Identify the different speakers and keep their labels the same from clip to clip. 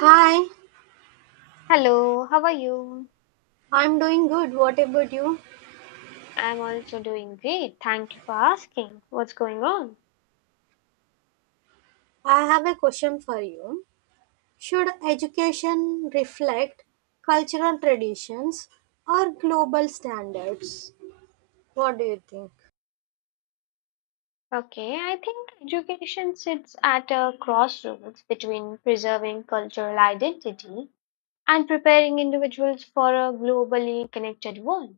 Speaker 1: Hi,
Speaker 2: Hello, how are you?
Speaker 1: I'm doing good. What about you?
Speaker 2: I'm also doing great. Thank you for asking. What's going on?
Speaker 1: I have a question for you. Should education reflect cultural traditions or global standards? What do you think?
Speaker 2: Okay, I think education sits at a crossroads between preserving cultural identity and preparing individuals for a globally connected world.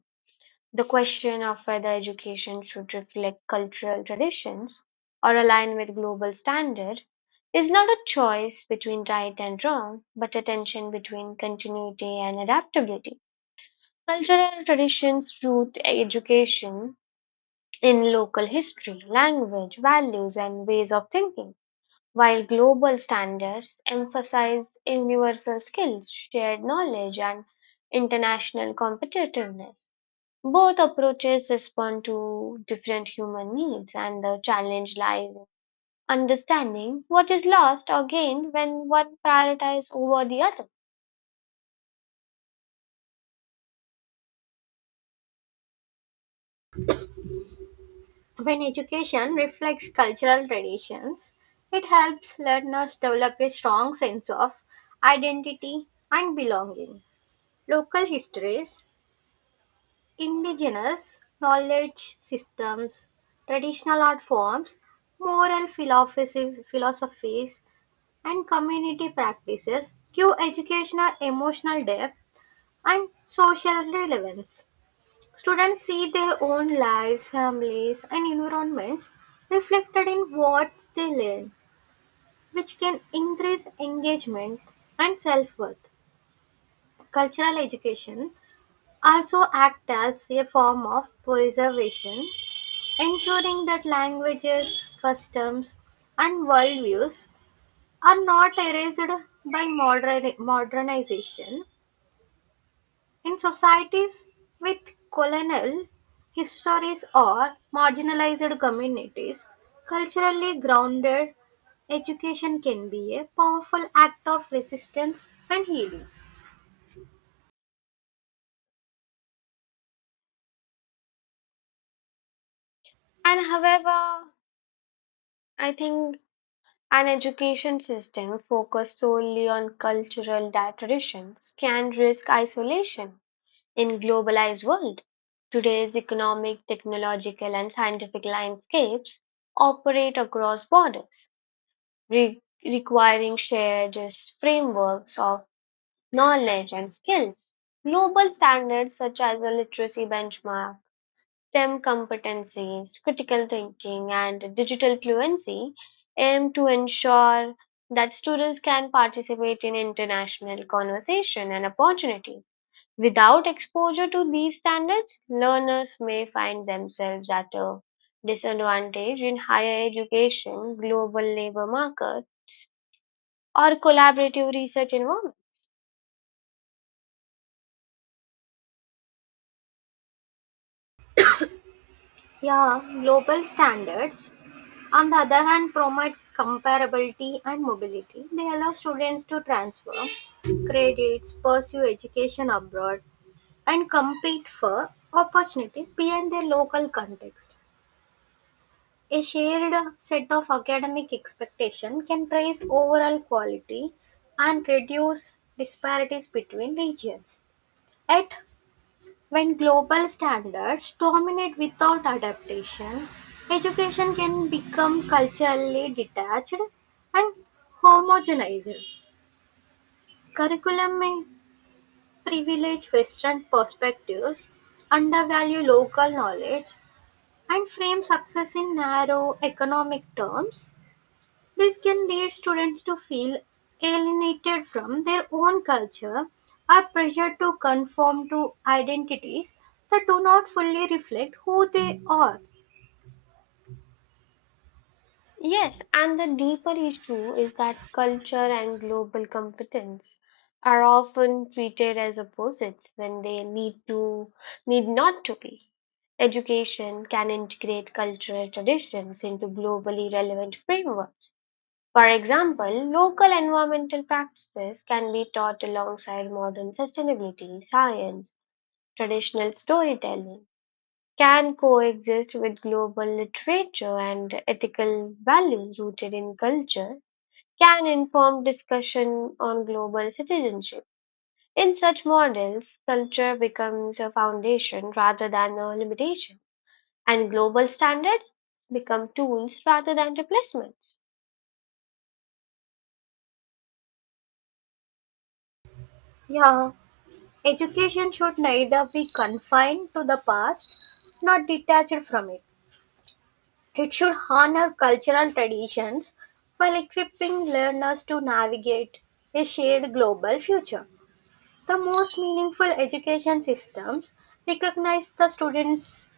Speaker 2: The question of whether education should reflect cultural traditions or align with global standard is not a choice between right and wrong, but a tension between continuity and adaptability. Cultural traditions root education in local history, language, values, and ways of thinking, while global standards emphasize universal skills, shared knowledge, and international competitiveness. Both approaches respond to different human needs, and the challenge lies in understanding what is lost or gained when one prioritizes over the other.
Speaker 1: When education reflects cultural traditions, it helps learners develop a strong sense of identity and belonging. Local histories, indigenous knowledge systems, traditional art forms, moral philosophies, and community practices give educational emotional depth and social relevance. Students see their own lives, families, and environments reflected in what they learn, which can increase engagement and self worth. Cultural education also acts as a form of preservation, ensuring that languages, customs, and worldviews are not erased by modernization in societies with colonial histories or marginalized communities. Culturally grounded education can be a powerful act of resistance and healing.
Speaker 2: And however, I think an education system focused solely on cultural traditions can risk isolation in globalized world. Today's economic, technological and scientific landscapes operate across borders, requiring shared frameworks of knowledge and skills. Global standards such as the literacy benchmark STEM competencies, critical thinking, and digital fluency aim to ensure that students can participate in international conversation and opportunity. Without exposure to these standards, learners may find themselves at a disadvantage in higher education, global labor market, or collaborative research environments.
Speaker 1: Yeah, global standards, on the other hand, promote comparability and mobility. They allow students to transfer credits, pursue education abroad, and compete for opportunities beyond their local context. A shared set of academic expectation can raise overall quality and reduce disparities between regions. Yet, when global standards dominate without adaptation, education can become culturally detached and homogenized. Curriculum may privilege Western perspectives, undervalue local knowledge, and frame success in narrow economic terms. This can lead students to feel alienated from their own culture, are pressured to conform to identities that do not fully reflect who they are.
Speaker 2: Yes, and the deeper issue is that culture and global competence are often treated as opposites when they need to need not to be. Education can integrate cultural traditions into globally relevant frameworks. For example, local environmental practices can be taught alongside modern sustainability, science, traditional storytelling can coexist with global literature and ethical values rooted in culture, can inform discussion on global citizenship. In such models, culture becomes a foundation rather than a limitation, and global standards become tools rather than replacements.
Speaker 1: Yeah, education should neither be confined to the past nor detached from it. It should honor cultural traditions while equipping learners to navigate a shared global future. The most meaningful education systems recognize the students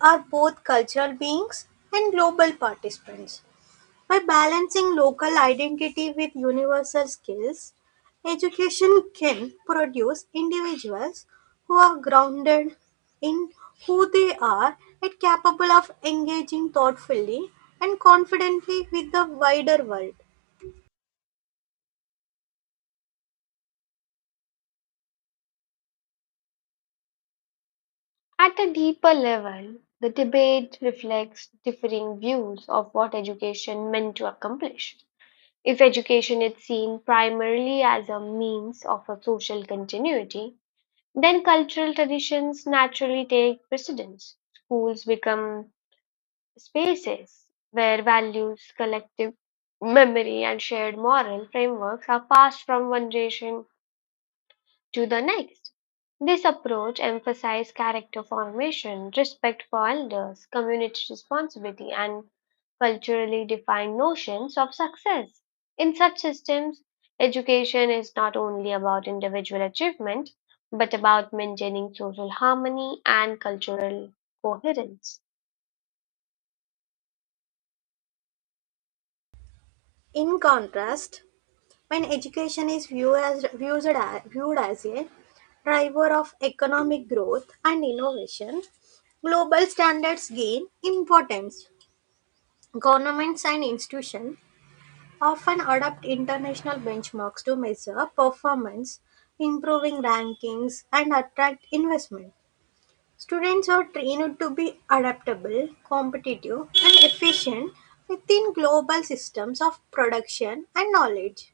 Speaker 1: are both cultural beings and global participants. By balancing local identity with universal skills, education can produce individuals who are grounded in who they are and capable of engaging thoughtfully and confidently with the wider world.
Speaker 2: At a deeper level, the debate reflects differing views of what education meant to accomplish. If education is seen primarily as a means of a social continuity, then cultural traditions naturally take precedence. Schools become spaces where values, collective memory, and shared moral frameworks are passed from one generation to the next. This approach emphasised character formation, respect for elders, community responsibility, and culturally defined notions of success. In such systems, education is not only about individual achievement, but about maintaining social harmony and cultural coherence.
Speaker 1: In contrast, when education is viewed as a driver of economic growth and innovation, global standards gain importance. Governments and institutions often adopt international benchmarks to measure performance, improving rankings, and attract investment. Students are trained to be adaptable, competitive, and efficient within global systems of production and knowledge.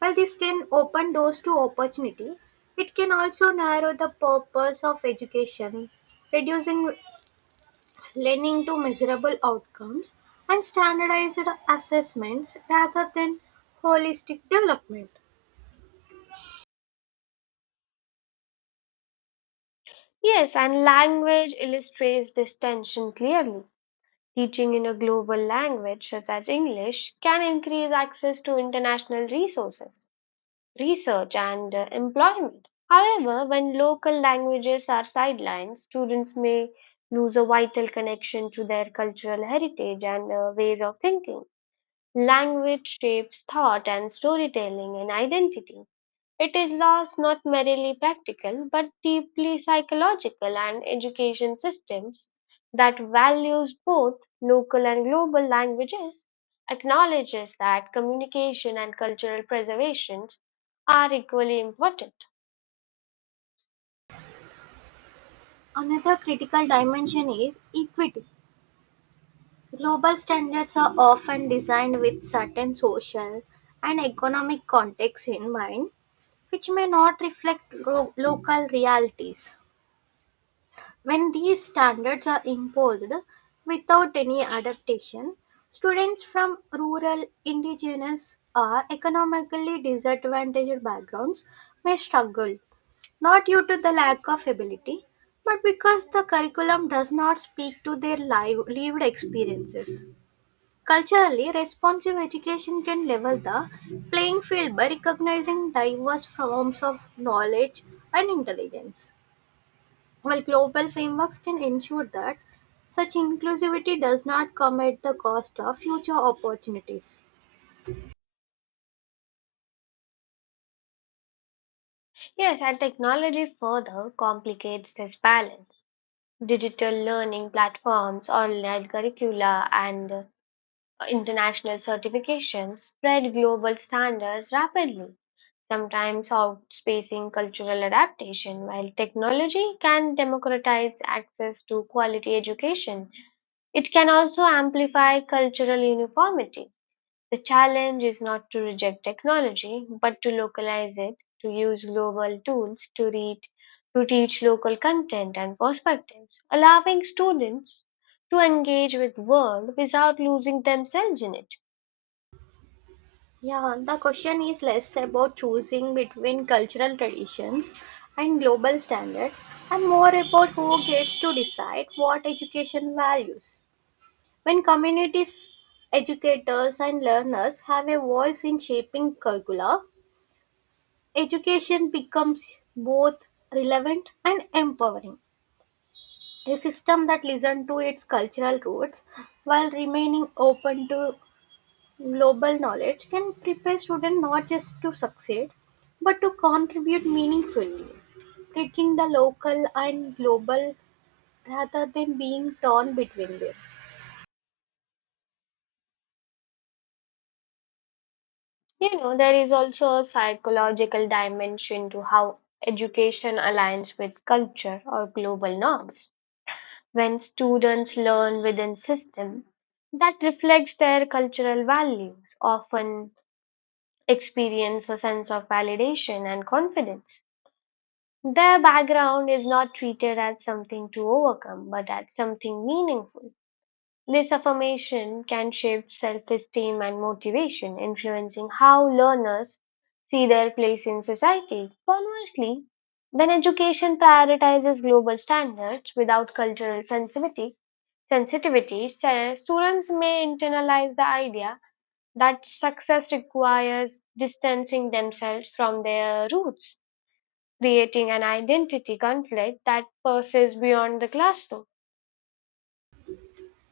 Speaker 1: While this can open doors to opportunity, it can also narrow the purpose of education, reducing learning to measurable outcomes and standardized assessments rather than holistic development.
Speaker 2: Yes, and language illustrates this tension clearly. Teaching in a global language such as English can increase access to international resources, research, and employment. However, when local languages are sidelined, students may lose a vital connection to their cultural heritage and ways of thinking. Language shapes thought and storytelling and identity. It is thus not merely practical but deeply psychological and education systems that values both local and global languages acknowledges that communication and cultural preservation are equally important.
Speaker 1: Another critical dimension is equity. Global standards are often designed with certain social and economic contexts in mind, which may not reflect local realities. When these standards are imposed without any adaptation, students from rural, indigenous, or economically disadvantaged backgrounds may struggle, not due to the lack of ability, but because the curriculum does not speak to their lived experiences. Culturally responsive education can level the playing field by recognizing diverse forms of knowledge and intelligence. Well, global frameworks can ensure that such inclusivity does not come at the cost of future opportunities.
Speaker 2: Yes, and technology further complicates this balance. Digital learning platforms, online curricula, and international certifications spread global standards rapidly, sometimes outspacing cultural adaptation. While technology can democratize access to quality education, it can also amplify cultural uniformity. The challenge is not to reject technology, but to localize it, to use global tools to read, to teach local content and perspectives, allowing students to engage with world without losing themselves in it.
Speaker 1: Yeah, the question is less about choosing between cultural traditions and global standards and more about who gets to decide what education values. When communities, educators, and learners have a voice in shaping curricula, education becomes both relevant and empowering. A system that listens to its cultural roots while remaining open to global knowledge can prepare students not just to succeed but to contribute meaningfully, teaching the local and global rather than being torn between them.
Speaker 2: You know, there is also a psychological dimension to how education aligns with culture or global norms. When students learn within system that reflects their cultural values, often experience a sense of validation and confidence. Their background is not treated as something to overcome, but as something meaningful this affirmation can shape self esteem and motivation, influencing how learners see their place in society. Conversely, when education prioritizes global standards without cultural sensitivity, students may internalize the idea that success requires distancing themselves from their roots, creating an identity conflict that persists beyond the classroom.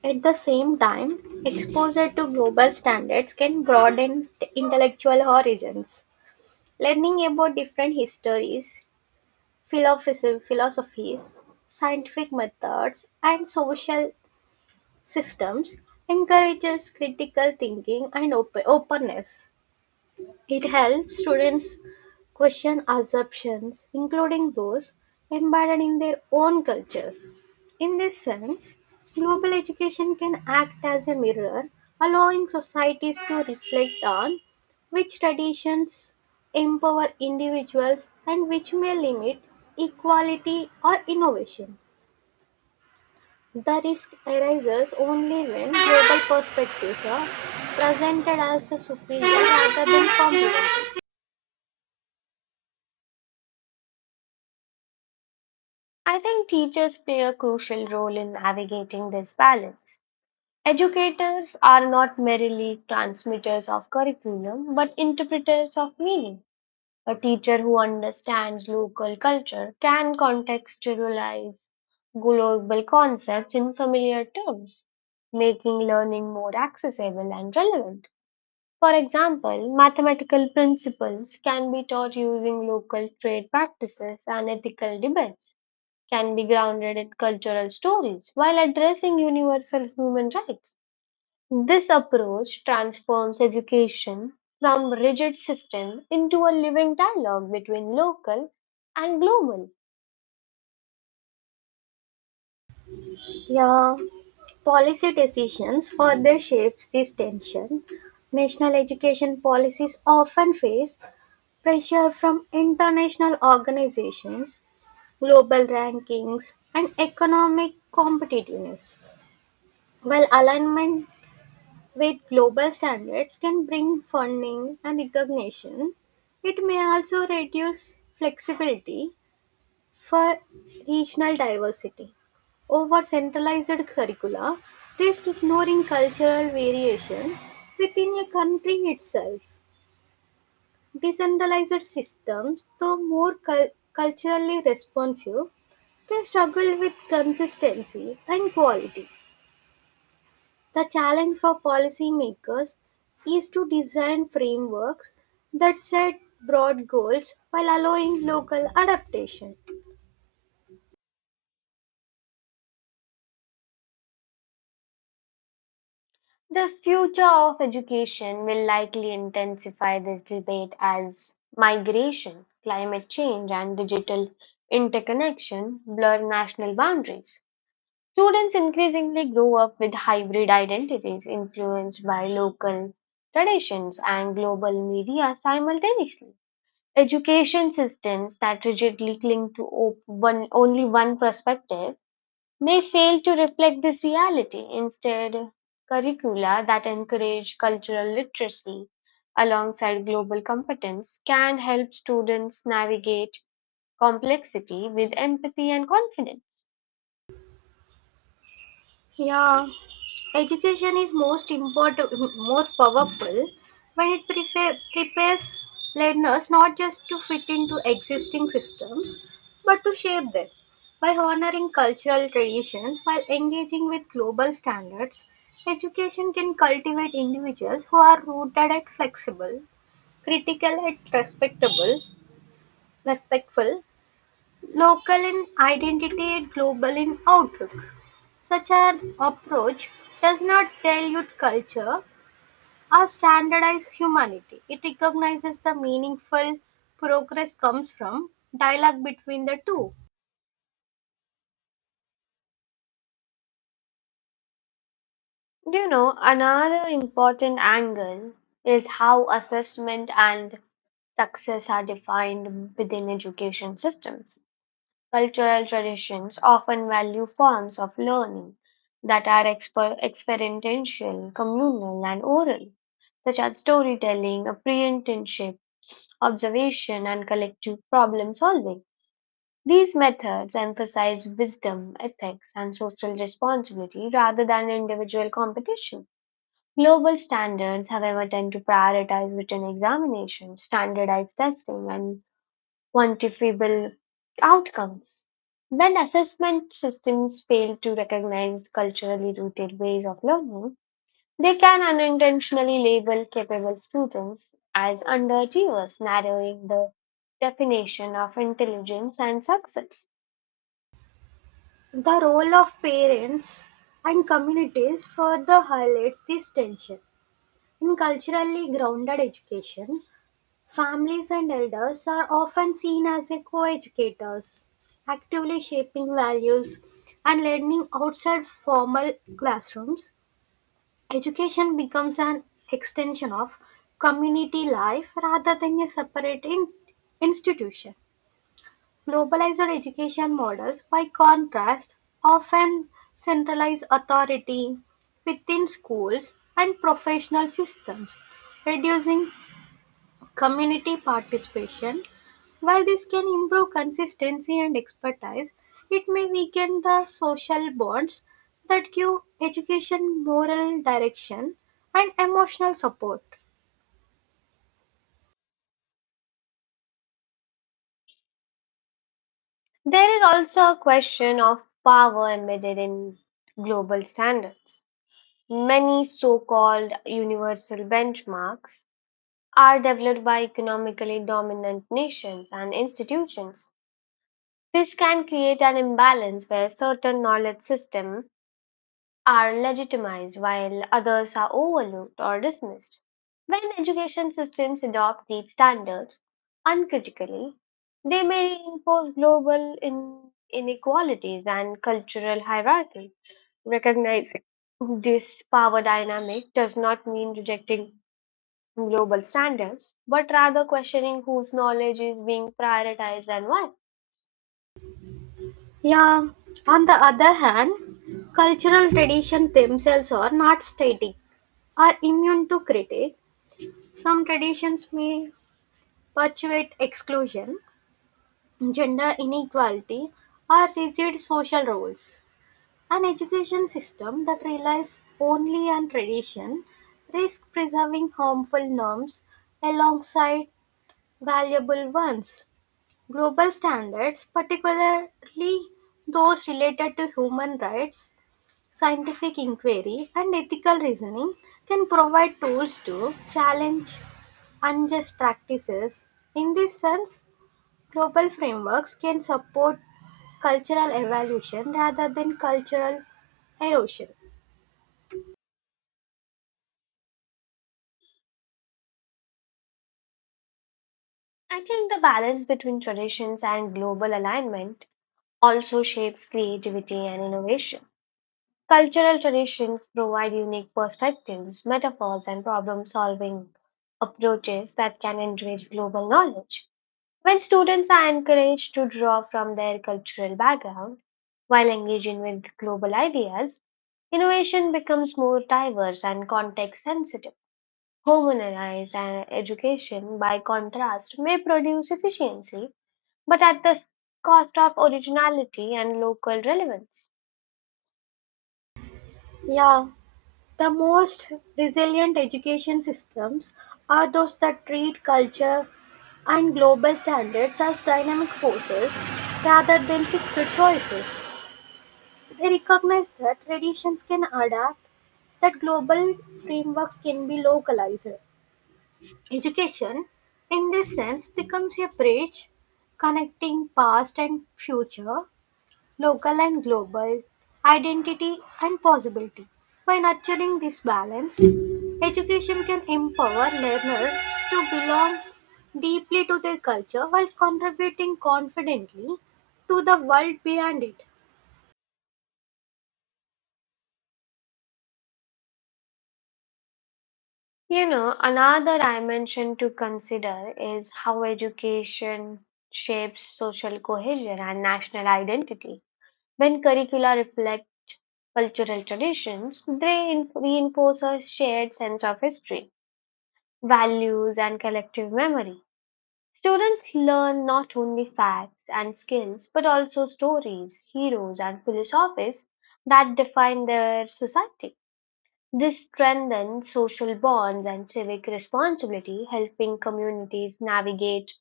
Speaker 1: At the same time, exposure to global standards can broaden intellectual horizons. Learning about different histories, philosophies, scientific methods, and social systems encourages critical thinking and openness. It helps students question assumptions, including those embedded in their own cultures. In this sense, global education can act as a mirror, allowing societies to reflect on which traditions empower individuals and which may limit equality or innovation. The risk arises only when global perspectives are presented as the superior rather than complementary.
Speaker 2: I think teachers play a crucial role in navigating this balance. Educators are not merely transmitters of curriculum but interpreters of meaning. A teacher who understands local culture can contextualize global concepts in familiar terms, making learning more accessible and relevant. For example, mathematical principles can be taught using local trade practices and ethical debates can be grounded in cultural stories while addressing universal human rights. This approach transforms education from rigid system into a living dialogue between local and global.
Speaker 1: Yeah, policy decisions further shapes this tension. National education policies often face pressure from international organizations, global rankings, and economic competitiveness. While alignment with global standards can bring funding and recognition, it may also reduce flexibility for regional diversity. Over centralized curricula risk ignoring cultural variation within a country itself. Decentralized systems, though more culturally responsive, can struggle with consistency and quality. The challenge for policymakers is to design frameworks that set broad goals while allowing local adaptation.
Speaker 2: The future of education will likely intensify this debate as migration, climate change, and digital interconnection blur national boundaries. Students increasingly grow up with hybrid identities influenced by local traditions and global media simultaneously. Education systems that rigidly cling to only one perspective may fail to reflect this reality. Instead, curricula that encourage cultural literacy alongside global competence can help students navigate complexity with empathy and confidence.
Speaker 1: Yeah, education is most important, most powerful when it prepares learners not just to fit into existing systems but to shape them. By honoring cultural traditions while engaging with global standards, education can cultivate individuals who are rooted and flexible, critical and respectful, local in identity and global in outlook. Such an approach does not dilute culture or standardize humanity. It recognizes the meaningful progress comes from dialogue between the two.
Speaker 2: You know, another important angle is how assessment and success are defined within education systems. Cultural traditions often value forms of learning that are experiential, communal, and oral, such as storytelling, apprenticeship, observation, and collective problem solving. These methods emphasize wisdom, ethics, and social responsibility rather than individual competition. Global standards, however, tend to prioritize written examinations, standardized testing, and quantifiable outcomes. When assessment systems fail to recognize culturally rooted ways of learning, they can unintentionally label capable students as underachievers, narrowing the definition of intelligence and success.
Speaker 1: The role of parents and communities further highlights this tension. In culturally grounded education, families and elders are often seen as a co-educators, actively shaping values and learning outside formal classrooms. Education becomes an extension of community life rather than a separate institution. Globalized education models, by contrast, often centralize authority within schools and professional systems, reducing community participation. While this can improve consistency and expertise, it may weaken the social bonds that give education moral direction and emotional support.
Speaker 2: There is also a question of power embedded in global standards. Many so called universal benchmarks are developed by economically dominant nations and institutions. This can create an imbalance where certain knowledge systems are legitimized while others are overlooked or dismissed. When education systems adopt these standards uncritically, they may reinforce global inequalities and cultural hierarchy. Recognizing this power dynamic does not mean rejecting global standards, but rather questioning whose knowledge is being prioritized and why.
Speaker 1: Yeah, on the other hand, cultural traditions themselves are not static, are immune to critique. Some traditions may perpetuate exclusion, gender inequality, or rigid social roles. An education system that relies only on tradition risks preserving harmful norms alongside valuable ones. Global standards, particularly those related to human rights, scientific inquiry, and ethical reasoning, can provide tools to challenge unjust practices. In this sense, global frameworks can support cultural evolution rather than cultural erosion.
Speaker 2: I think the balance between traditions and global alignment also shapes creativity and innovation. Cultural traditions provide unique perspectives, metaphors, and problem solving approaches that can enrich global knowledge. When students are encouraged to draw from their cultural background while engaging with global ideas, innovation becomes more diverse and context sensitive. Homogenized education, by contrast, may produce efficiency but at the cost of originality and local relevance.
Speaker 1: Yeah, the most resilient education systems are those that treat culture and global standards as dynamic forces rather than fixed choices. They recognize that traditions can adapt, that global frameworks can be localized. Education, in this sense, becomes a bridge connecting past and future, local and global, identity and possibility. By nurturing this balance, education can empower learners to belong deeply to their culture while contributing confidently to the world beyond it.
Speaker 2: You know, another dimension to consider is how education shapes social cohesion and national identity. When curricula reflect cultural traditions, they reinforce a shared sense of history, values, and collective memory. Students learn not only facts and skills, but also stories, heroes, and philosophies that define their society. This strengthens social bonds and civic responsibility, helping communities navigate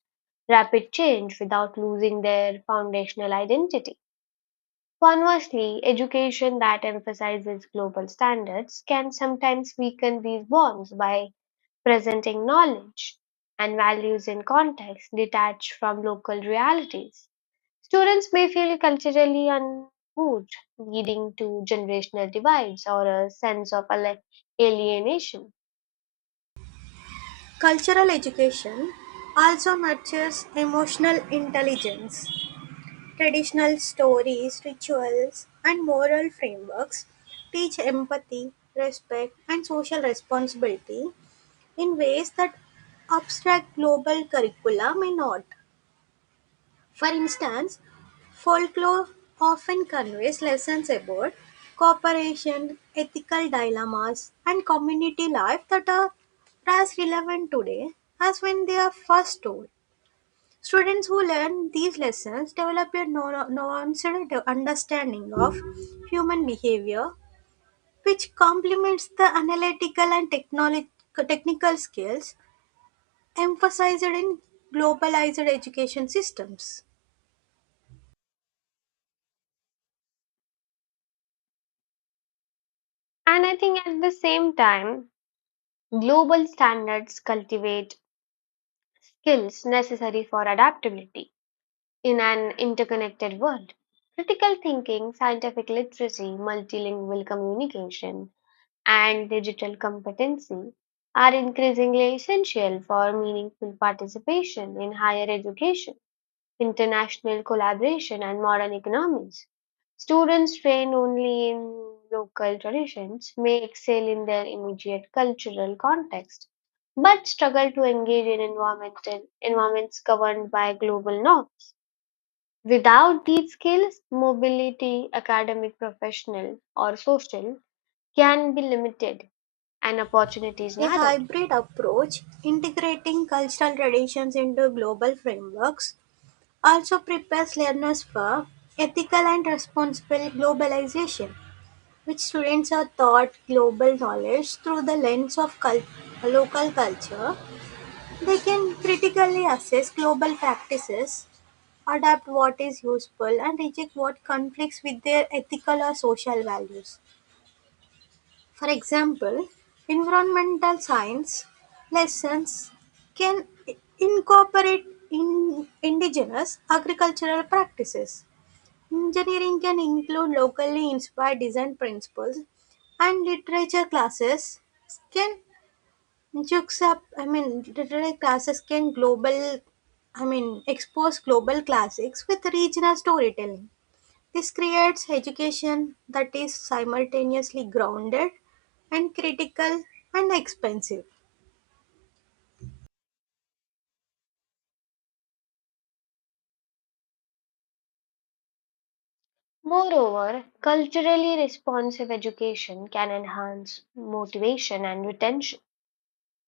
Speaker 2: rapid change without losing their foundational identity. Conversely, education that emphasizes global standards can sometimes weaken these bonds by presenting knowledge and values in context detached from local realities. Students may feel culturally unmoved, leading to generational divides or a sense of alienation.
Speaker 1: Cultural education also nurtures emotional intelligence. Traditional stories, rituals, and moral frameworks teach empathy, respect, and social responsibility in ways that abstract global curricula may not. For instance, folklore often conveys lessons about cooperation, ethical dilemmas, and community life that are as relevant today as when they are first told. Students who learn these lessons develop a nuanced understanding of human behavior, which complements the analytical and technical skills emphasized in globalized education systems.
Speaker 2: And I think at the same time, global standards cultivate skills necessary for adaptability in an interconnected world, critical thinking, scientific literacy, multilingual communication, and digital competency are increasingly essential for meaningful participation in higher education, international collaboration, and modern economies. Students trained only in local traditions may excel in their immediate cultural context, but struggle to engage in environmental environments governed by global norms. Without these skills, mobility, academic, professional, or social, can be limited and opportunities
Speaker 1: A
Speaker 2: narrowed.
Speaker 1: hybrid approach, integrating cultural traditions into global frameworks, also prepares learners for ethical and responsible globalization, which students are taught global knowledge through the lens of local culture. They can critically assess global practices, adapt what is useful, and reject what conflicts with their ethical or social values. For example, environmental science lessons can incorporate in indigenous agricultural practices. Engineering can include locally inspired design principles, and can literature classes can global. I mean, expose global classics with regional storytelling. This creates education that is simultaneously grounded and critical and expensive.
Speaker 2: Moreover, culturally responsive education can enhance motivation and retention.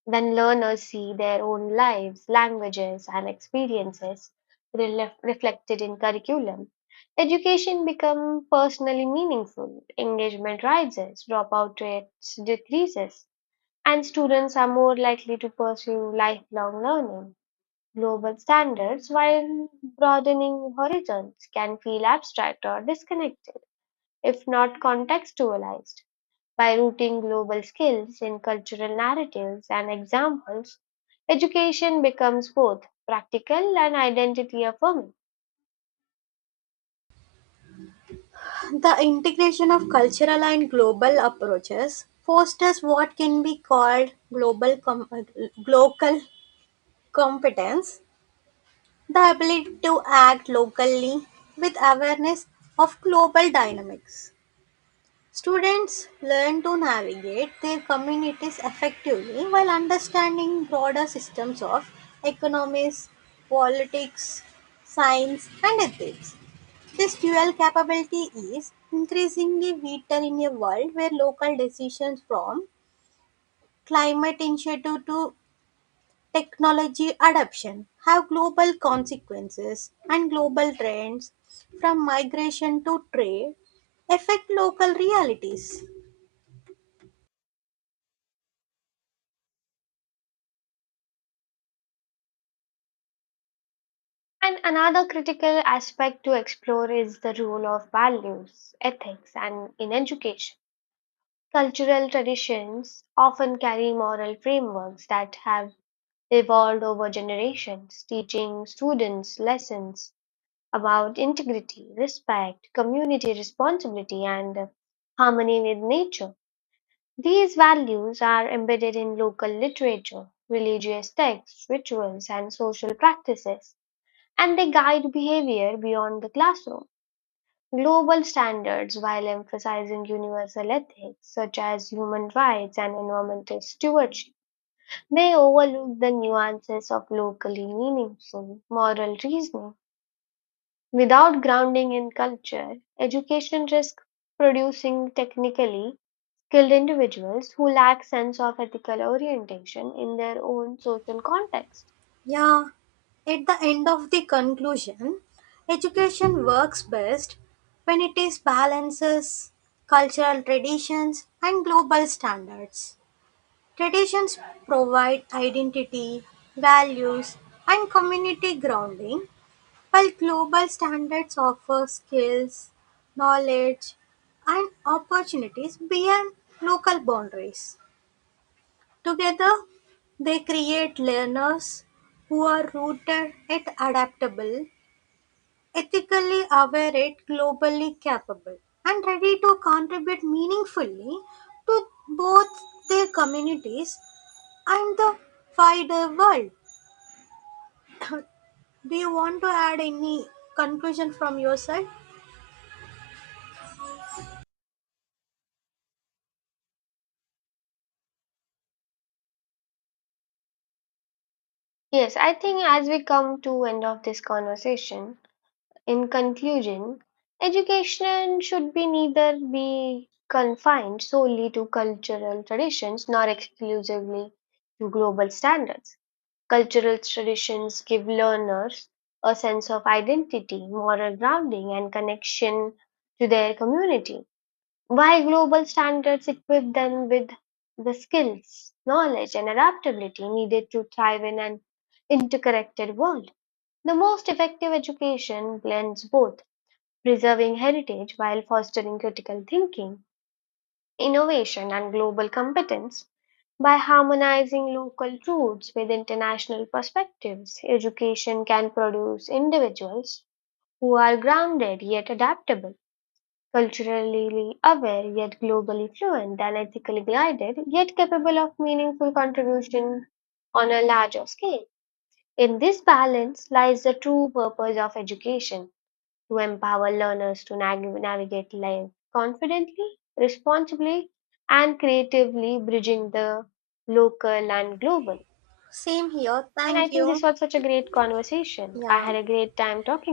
Speaker 2: When learners see their own lives, languages, and experiences reflected in curriculum, education becomes personally meaningful, engagement rises, dropout rates decreases, and students are more likely to pursue lifelong learning. Global standards, while broadening horizons, can feel abstract or disconnected if not contextualized. By rooting global skills in cultural narratives and examples, education becomes both practical and identity affirming.
Speaker 1: The integration of cultural and global approaches fosters what can be called global competence, the ability to act locally with awareness of global dynamics. Students learn to navigate their communities effectively while understanding broader systems of economics, politics, science, and ethics. This dual capability is increasingly vital in a world where local decisions, from climate initiative to technology adoption, have global consequences, and global trends from migration to trade affect local realities.
Speaker 2: And another critical aspect to explore is the role of values, ethics, and in education. Cultural traditions often carry moral frameworks that have evolved over generations, teaching students lessons about integrity, respect, community responsibility, and harmony with nature. These values are embedded in local literature, religious texts, rituals, and social practices, and they guide behavior beyond the classroom. Global standards, while emphasizing universal ethics such as human rights and environmental stewardship, they overlook the nuances of locally meaningful moral reasoning. Without grounding in culture, education risks producing technically skilled individuals who lack sense of ethical orientation in their own social context.
Speaker 1: Yeah, at the end of the conclusion, education works best when it is balances cultural traditions and global standards. Traditions provide identity, values, and community grounding, while global standards offer skills, knowledge, and opportunities beyond local boundaries. Together, they create learners who are rooted yet adaptable, ethically aware yet globally capable, and ready to contribute meaningfully to both their communities and the wider world. Do you want to add any conclusion from your side?
Speaker 2: Yes, I think as we come to end of this conversation, in conclusion, education should be neither be confined solely to cultural traditions nor exclusively to global standards. Cultural traditions give learners a sense of identity, moral grounding, and connection to their community, while global standards equip them with the skills, knowledge, and adaptability needed to thrive in an interconnected world. The most effective education blends both preserving heritage while fostering critical thinking, innovation, and global competence by harmonizing local truths with international perspectives, education can produce individuals who are grounded yet adaptable, culturally aware yet globally fluent, and ethically guided yet capable of meaningful contribution on a larger scale. In this balance lies the true purpose of education to empower learners to navigate life confidently, responsibly, and creatively, bridging the local and global.
Speaker 1: Same here.
Speaker 2: And I
Speaker 1: Thank
Speaker 2: think this
Speaker 1: you.
Speaker 2: was such a great conversation. I
Speaker 1: Yeah.
Speaker 2: had a great time talking